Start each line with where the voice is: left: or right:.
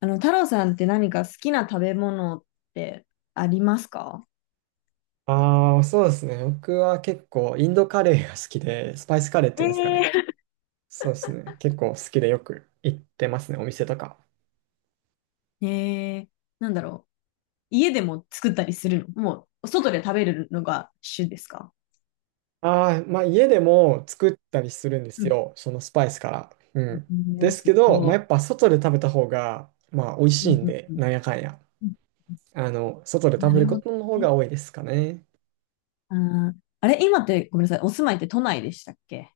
left: あの、太郎さんって何か好きな食べ物ってありますか？
right: ああ、そうですね。僕は結構インドカレーが好きで、スパイスカレーっていうんですかね。そうですね。結構好きでよく行ってますね、お店とか。
left: えー、なんだろう。家でも作ったりするの、外で食べるのが主ですか？
right: ああ、まあ家でも作ったりするんで
left: う
right: す
left: ん、
right: よ、そのスパイスから。うん。で
left: ね、
right: す
left: す
right: けど、まあや
left: ご
right: っぱ外で食べた方が、まあ美味
left: い。
right: し
left: う
right: い
left: ん
right: ん
left: うん
right: で、
left: うん、
right: なんやかんや。
left: うん、
right: あの、外で
left: な
right: 食べ
left: る
right: るこ
left: ほど
right: との方
left: ね。
right: が多いですかね。
left: ああれ、今って、ごめんなさい、お住まいって都内でしたっけ？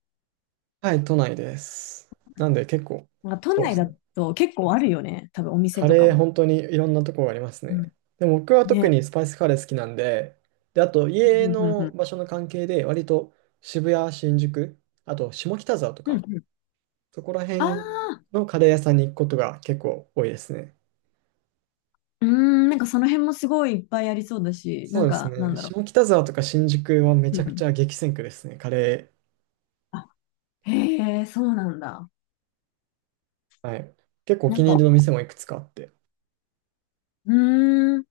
right: はい、都内です。なんで結構、
left: なんか都
right: そうで
left: 内
right: す
left: だ
right: ね。
left: と結構あるよね。多分お店
right: カ
left: とか
right: レー
left: も。
right: 本当にいろんなとこがあります
left: うん。
right: ね。でも僕は特
left: ね。
right: にスパイスカレー好きなんで、で、あと
left: う
right: 家
left: んうんうんう
right: の
left: ん。
right: 場所の関係で割と渋谷、新宿、あと下北沢と
left: うん
right: か、
left: うん。
right: そこら
left: あ
right: 辺
left: あ、
right: のカレー屋さんに行くことが結構多いですね。
left: うーなんかその辺もすごいいっぱいありそうだし、
right: そ
left: な
right: う
left: ん
right: です
left: か、なん
right: ね。
left: だろ
right: 下北沢とか新宿はめ
left: う。
right: ち
left: う
right: ゃく
left: ん。
right: ちゃ激戦区ですね、カレ
left: へえ、そうなんだ。
right: ー。はい。結構お
left: な
right: 気
left: ん
right: に入
left: か、
right: りの店もいくつかあって。
left: うーん、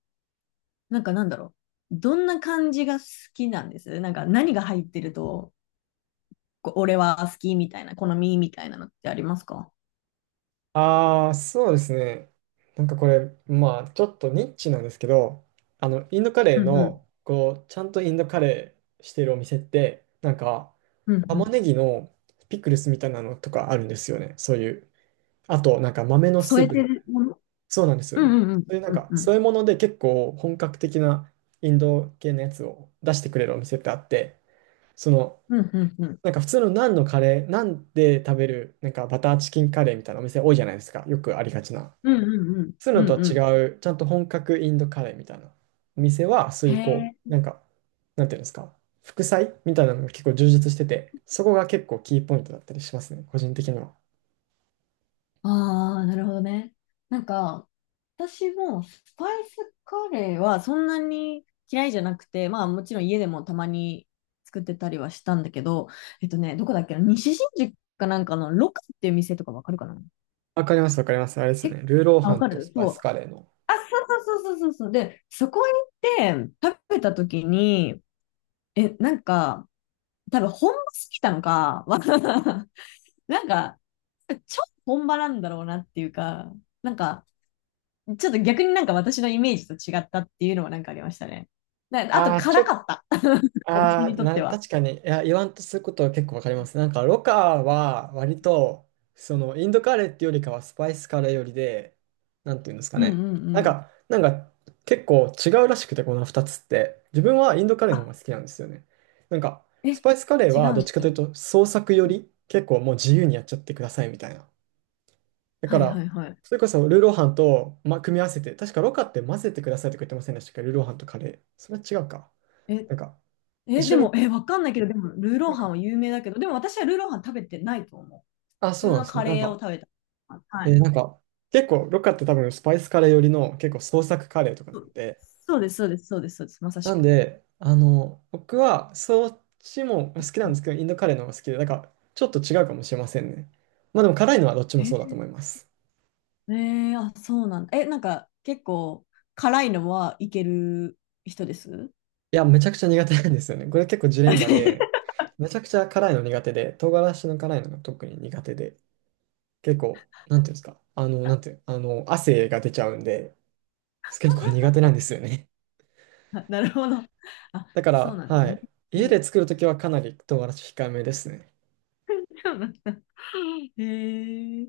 left: なんかなんだろどんな感じが好きなんです？なんか何が入ってると、こう俺は好きみたいな、好みみたいなのってありますか？
right: ああ、そうですね。なんかこれ、まあ、ちょっとニッチなんですけど、あの、インドカレ
left: う
right: ー
left: んうん、
right: の、こう、ちゃんとインドカレーしてるお店って、なんか、
left: うんう
right: 玉
left: ん。
right: ねぎのピクルスみたいなのとかあるんですよね。そういう。あと、なんか豆のス
left: 添
right: ー
left: え
right: プ
left: て
right: みたい
left: る
right: な。
left: もの。
right: そうなんですよ
left: う
right: ね。
left: んうんうん、
right: そういうなん
left: うん
right: か、
left: う
right: そ
left: ん、
right: ういうもので結構本格的なインド系のやつを出してくれるお店ってあって、その、
left: うんうんうん、
right: なんか普通のナンのカレー、ナンで食べる、なんかバターチキンカレーみたいなお店多いじゃないですか。よくありがちな。
left: うんうんうん、
right: そうい
left: う
right: うのとは
left: んうん。
right: 違う、ちゃんと本格インドカレーみたいなお店は
left: へ
right: 水耕、
left: え。
right: なんか、なんていうんですか、副菜みたいなのが結構充実してて、そこが結構キーポイントだったりしますね、個人的には。
left: ああ、なるほどね。なんか、私もスパイスカレーはそんなに嫌いじゃなくて、まあもちろん家でもたまに作ってたりはしたんだけど、どこだっけな、西新宿かなんかのロカっていう店とかわかるかな？
right: わかります、わかります。あれです
left: 結構、
right: ね、ルーロー
left: あ、
right: ハ
left: わ
right: ン
left: か
right: とス
left: る
right: パイ
left: そ
right: ス
left: う。
right: カレーの。
left: あ、そうそうそうそうそうそう。で、そこに行って食べた時に、なんか、多分本場すぎたのか、なんか、超本場なんだろうなっていうか、なんか、ちょっと逆になんか私のイメージと違ったっていうのはなんかありましたね。あと
right: ああ、ち
left: 辛
right: ょっ
left: かった。私
right: ああ、
left: にとって
right: な、
left: は。
right: 確かに、いや、言わんとすることは結構わかります。なんか、ロカは割と、その、インドカレーっていうよりかはスパイスカレーよりで、なんていうんですか
left: うんう
right: ね。
left: ん
right: な
left: う
right: ん
left: ん。
right: か、なんか、結構違うらしくて、この2つって。自分はインドカレーの方
left: あ、
right: が好きなんですよね。なんか、
left: え、
right: スパイスカレー
left: 違
right: は
left: う
right: どっちかとい
left: の？
right: うと、創作より、結構もう自由にやっちゃってくださいみたいな。だか
left: はいは
right: ら、
left: いはい。
right: それこそルーローハンと、ま、組み合わせて、確かロカって混ぜてくださいとか言ってませんでしたっけルーローハンとカレー。それは違うか。
left: え、
right: なんか、一緒
left: で
right: に、
left: も、わかんないけど、でも、ルーロ
right: な
left: ー
right: ん
left: ハ
right: か
left: ンは有名だけど、でも私はルーローハン食べてないと思う。
right: あ、
left: 普
right: そう
left: 通
right: なん
left: の
right: ですね。
left: カ
right: なん
left: レーを
right: か、
left: 食べた。あ、は
right: え
left: い。
right: ーなんか、結構、ロッカって多分スパイスカレー寄りの結構創作カレーとかなん
left: そ
right: で、
left: そうです、そうです、そうです、そうです、まさし
right: なん
left: く。
right: で、あの、僕はそっちも好きな
left: う
right: んで
left: ん。
right: すけど、インドカレーの方が好きで、なんか、ちょっと違うかもしれませんね。まあでも辛いのはどっちもそうだ
left: え、
right: と思います。
left: えーあ、そうなんだ。なんか、結構、辛いのはいける人です？
right: いや、めちゃくちゃ苦手なんですよね。これ結構ジレンマで、めちゃくちゃ辛いの苦手で、唐辛子の辛いのが特に苦手で、結構、なんていうんですか、あの、なんていう、あの、汗が出ちゃうんで、結構苦手なんですよね。
left: あ、なるほど。あ、
right: だか
left: そう
right: ら、
left: なんで
right: は
left: すね。
right: い。
left: う
right: 家
left: ん、
right: で作るときはかなり唐辛子控えめですね。
left: そうなんだ。へえ、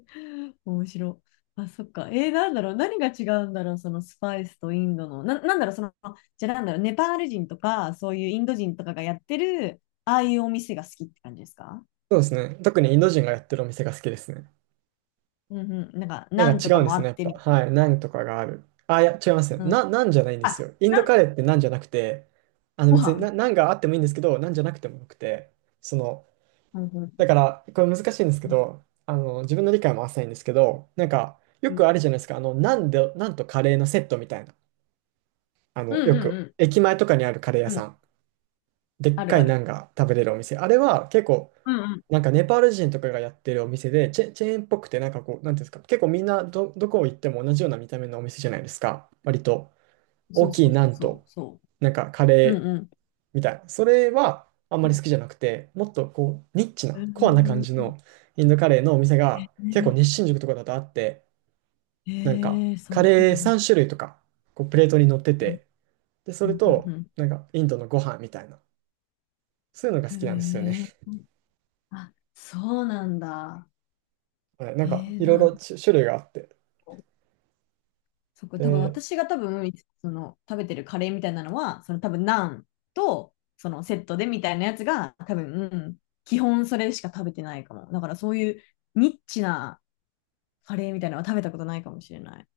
left: 面白い。あ、そっか。なんだろう。何が違うんだろう。そのスパイスとインドの。なんだろう。その、じゃあなんだろう。ネパール人とか、そういうインド人とかがやってる、ああいうお店が好きって感じですか？
right: そうですね。特にインド人がやってるお店が好きですね。
left: うんうん。なんか、
right: な
left: ナ
right: ん
left: ン
right: か
left: と
right: 違
left: か
right: うんで
left: もあ
right: すね、や
left: っ
right: っ
left: て
right: ぱ。
left: みたい
right: はい。ナンとかがある。あ、いや、違いますね。
left: な。うん。
right: ナンじゃないんです
left: あ、
right: よ。インド
left: ナン、
right: カレーってナンじゃなくて、あの
left: ご
right: 別に
left: 飯。
right: ナンがあってもいいんですけど、ナンじゃなくてもよくて、その、
left: うんう
right: だか
left: ん
right: ら、これ難しいんですけ
left: うん
right: ど、あの、自分の理解も浅いんですけど、なんか、よ
left: うん、
right: くあるじゃないですか。あの、ナンで、ナンとカレーのセットみたいな。あ
left: う
right: の、
left: ん
right: よ
left: うんう
right: く、
left: ん
right: 駅前とかにあるカレー屋
left: う
right: さ
left: ん、
right: ん。でっ
left: ある
right: かい
left: あ
right: ナン
left: る。
right: が食べれるお店。あれは結構、
left: うんう
right: なん
left: ん。
right: かネパール人とかがやってるお店で、チェーンっぽくて、なんかこう、なんていうんですか、結構みんなどこ行っても同じような見た目のお店じゃないですか。割と
left: そ
right: 大
left: う
right: き
left: そ
right: い
left: う
right: ナ
left: そう
right: ン
left: そ
right: と、
left: う。そ
right: なんかカ
left: う。う
right: レー
left: ん
right: みたいな。それはあんまり好きじゃなくて、もっとこう、ニッチ
left: う
right: な、コアな感
left: ん。
right: じのインドカレーのお店
left: う
right: が結構
left: ん、
right: 日新宿とかだとあって、なんか
left: ええ、そう
right: カ
left: なん
right: レー3
left: だ。
right: 種類とか、こうプレートに乗って
left: うん、
right: て、で、そ
left: う
right: れ
left: ん、う
right: と、
left: ん、
right: なんかインドのご飯みたいな、そういうのが
left: う
right: 好きなんですよね。
left: ん。へえ。あ、そうなんだ。
right: はいな
left: え
right: んかいろい
left: なん
right: ろ
left: か、
right: 種類があって。
left: 多分
right: で
left: 私が多分、その、食べてるカレーみたいなのは、その多分、ナンと、そのセットでみたいなやつが、多分、うん、基本それしか食べてないかも。だからそういうニッチなカレーみたいなのは食べたことないかもしれない。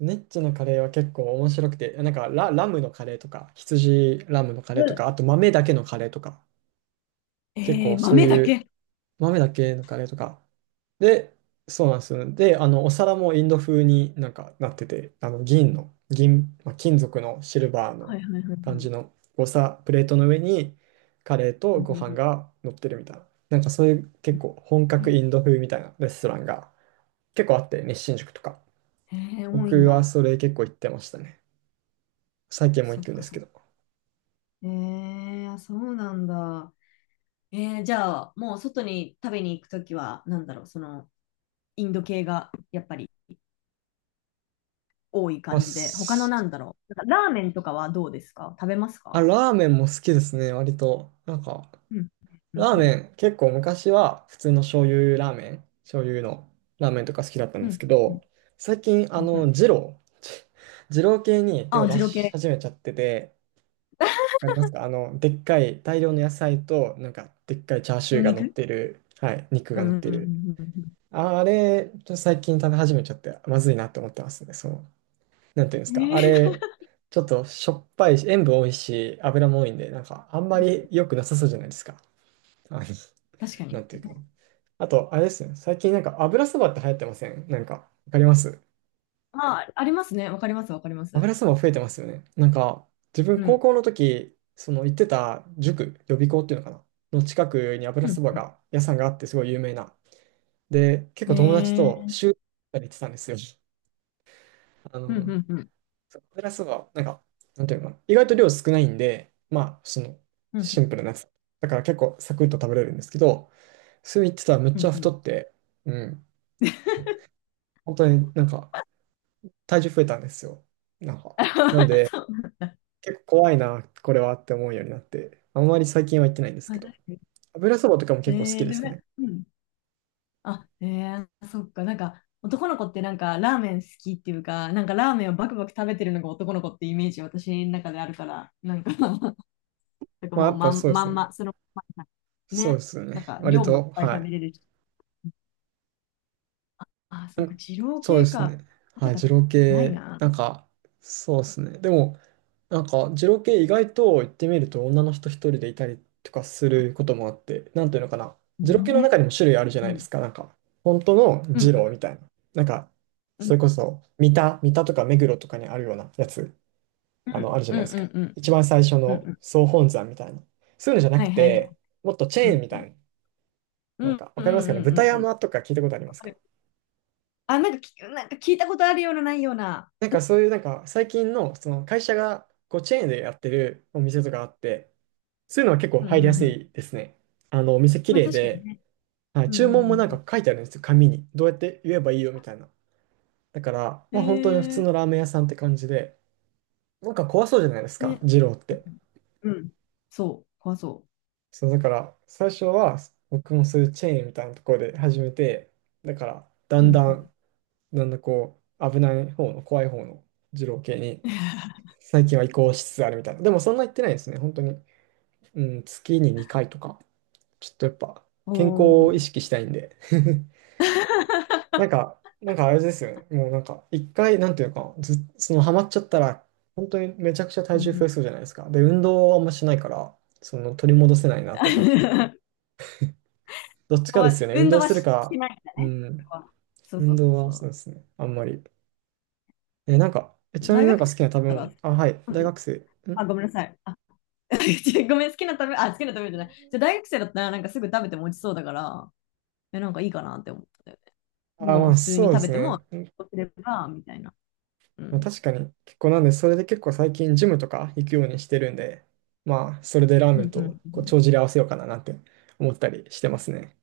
right: ネッチのカレーは結構面白くて、なんかラムのカレーとか、羊ラムのカ
left: う
right: レーとか、
left: ん、
right: あと豆だけのカレーとか、結
left: ええ、
right: 構そう
left: 豆だ
right: いう
left: け。
right: 豆だけのカレーとか。で、そうなんですよ。で、あの、お皿もインド風になんかなってて、あの、銀の、銀、まあ、金属のシルバー
left: は
right: の
left: いはいはいはい。
right: 感じのお皿、プレートの上にカレー
left: う
right: と
left: ん
right: ご
left: うんう
right: 飯
left: ん、
right: が乗ってるみたいな。なんかそういう結構本格インド風みたいなレストランが結構あって、日進食とか。
left: ええ多いん
right: 僕は
left: だ。
right: それ結構行ってましたね。最近も
left: そ
right: 行
left: っ
right: くんで
left: か
right: す
left: そ
right: け
left: っ
right: ど。
left: か。えあ、そうなんだ。じゃあ、もう外に食べに行くときは、なんだろう、その、インド系がやっぱり多い
right: あ、
left: 感じで、他のな
right: す
left: んだろう、なんかラーメンとかはどうですか？食べます
right: あ
left: か？
right: ラーメンも好きですね、割と。なんか、
left: うん、うん、
right: ラー
left: う
right: メ
left: ん、
right: ン、結構昔は普通の醤油ラーメン、醤油のラーメンとか好きだったん
left: う
right: です
left: ん、
right: け
left: う
right: ど、
left: ん、
right: 最近、あ
left: うんう
right: の、
left: ん。
right: 二郎、二郎系に手を
left: あ、
right: 出
left: 二郎
right: し
left: 系、
right: 始めちゃってて、わかりますかあの、でっかい大量の野菜と、なんか、でっかいチャーシュ
left: ニ
right: ー
left: ン
right: が
left: ニ
right: 乗っ
left: ク。
right: てる、はい、肉
left: う
right: が乗っ
left: ん、うん、
right: て
left: う
right: る。
left: ん、うん
right: あれ、ちょっと最近食べ始めちゃって、まずいなって思ってますね、そう。なんていうんで
left: う
right: す
left: ん。
right: か、あれ、ちょっとしょっぱいし、塩分多いし、油も多いんで、なんかあんまり良くなさそうじゃないですか。あの、
left: 確か
right: な
left: に。
right: んていうか。あと、あれですね、最近なんか油そばって流行ってませんなんか、わかります
left: まあ、ありますね。わかります、わかります。
right: 油そば増えてますよね。なんか、自分
left: う
right: 高
left: ん、
right: 校の時、その行ってた塾、予備校っていうのかなの近くに油
left: う
right: そ
left: ん、
right: ば
left: う
right: が、屋さんがあってすごい有名な。で、結
left: ん。
right: 構友達と週に行ってたんですよ。あ
left: うん、う
right: の、
left: ん、うん、
right: そうプラスは、なんか、なんていうのかな。意外と量少ないんで、まあ、その、
left: う
right: シ
left: ん、
right: ンプルなやつ。だから結構サクッと食べれるんですけど、それ言ってたらめっ
left: う
right: ち
left: ん、
right: ゃ
left: うん
right: 太って、うん。
left: うん、
right: 本当になんか、体重増えたんですよ。なんか。なんで、
left: そう。
right: 結構怖いな、これはって思うようになって、あんまり最近は行ってないんで す
left: あ、
right: け
left: 確か
right: ど、
left: に。
right: 油そばとかも結構好きで
left: でも
right: す
left: ね、
right: ね。
left: うん、あ、ええ、そっか、なんか、男の子ってなんか、ラーメン好きっていうか、なんかラーメンをバクバク食べてるのが男の子ってイメージ、私の中であるから、なんか なんか
right: まあ、
left: も
right: や
left: う
right: っ
left: ま
right: ぱ
left: ん、
right: そうで
left: ま
right: す
left: ん
right: ね。
left: ま、その、まんま
right: そうで
left: ね、
right: すよ
left: なん
right: ね。
left: か、
right: 割
left: 量もいっ
right: と、
left: ぱい
right: は
left: 食
right: い。
left: べれるし。あ、そっか、二郎
right: そうで
left: 系
right: す
left: か。
right: ね。
left: 食べ
right: はい、
left: た
right: 二
left: こと
right: 郎
left: ない
right: 系、なん
left: な。
right: か、そうですね。でも、なんか、二郎系意外と行ってみると女の人一人でいたりとかす
left: あ、
right: ることもあって、なんていうのかな。二郎系の
left: ね。
right: 中にも種類あるじゃな
left: う
right: いで
left: ん。
right: すか。なんか、本当の
left: う
right: 二
left: ん。
right: 郎みたいな。なんか、
left: う
right: そ
left: ん。
right: れこそ、三田とか目黒とかにあるようなやつ、
left: う
right: あの、
left: ん。
right: あるじゃ
left: う
right: ない
left: ん。
right: です
left: う
right: か。
left: ん。うん。
right: 一番最初
left: うん。
right: の
left: うん、
right: 総本山みたいな。そういうのじゃな
left: は
right: く
left: いはいはい。
right: て、もっとチェ
left: う
right: ー
left: ん。
right: ンみ
left: う
right: た
left: ん。
right: いな。な
left: う
right: ん
left: ん。
right: か、わ
left: うん。う
right: かりますかね。
left: ん。う
right: 豚
left: ん。うん、
right: 山とか聞いたことあり
left: わ
right: ます
left: か
right: か
left: る。あ、なんかき、なんか聞いたことあるような、ないような。
right: なんかそういうなんか最近のその会社がこうチェーンでやってるお店とかあって、そういうのは結構
left: うん。うん。
right: 入りや
left: う
right: す
left: ん。
right: いですね。あのお店綺
left: まあ、
right: 麗
left: 確かに
right: で、
left: ね。
right: はい、
left: うんう
right: 注文もなん
left: んうん
right: か書いてあるんですよ、紙に。どうやって言えばいいよみたいな。だから、
left: うん。
right: まあ本当に普
left: へ
right: 通
left: え。
right: のラーメン屋さんって感じで、なんか怖そうじゃないですか、
left: ね。
right: 二郎って。
left: うんうん。そう、怖そ
right: そうだから最初は僕もそういうチェーンみたいなところで始めて、だからだ
left: う。う
right: んだ
left: んうん。
right: ん、だんだんこう危ない方の怖い方の二郎系に最近は移行しつつあるみたいな。でもそんな言ってないですね、本当に。うん、月に2回とか、ちょっとやっぱ
left: お
right: 健康を意
left: お。
right: 識したいんで。なんか、なんかあれですよね。もうなんか、一回、なんていうのか、ず、そのハマっちゃったら、本当にめちゃくちゃ
left: う
right: 体重
left: んう
right: 増
left: ん。
right: えそうじゃないですか。で、運動はあんましないから、その取り戻せないなと思って。どっちかで
left: は、
right: すよね。運
left: 運
right: 動
left: 動は
right: する
left: し
right: か、
left: ないんだ
right: う
left: ね。
right: ん、
left: そうそ
right: 運
left: うそう
right: 動はそ
left: そ
right: うですね。あんまり。え、なんか、えち
left: う。
right: なみ
left: 大
right: になん
left: 学
right: か
left: 生
right: 好きな食べ
left: だっ
right: 物、あ、はい、
left: たら、うん
right: 大
left: うん、
right: 学生。
left: あ、
right: ん
left: ごめんなさい。あ、違うごめん、好きな食べ、あ、好きな食べじゃない。じゃあ大学生だったら、なんかすぐ食べても落ちそうだから、なんかいいかなって思った。
right: あ、
left: も
right: ま
left: う
right: あ
left: 普通
right: そう
left: に
right: で
left: 食
right: す
left: べても、
right: ね。
left: 落ちれば、みたいな。う
right: まあ、
left: ん。
right: 確かに結構なんで、それで結構最近ジムとか行くようにしてるんで、まあ、それでラー
left: う
right: メン
left: んうんう
right: と
left: んう
right: こう
left: ん。
right: 帳尻合わせようかななんて思ったりしてますね。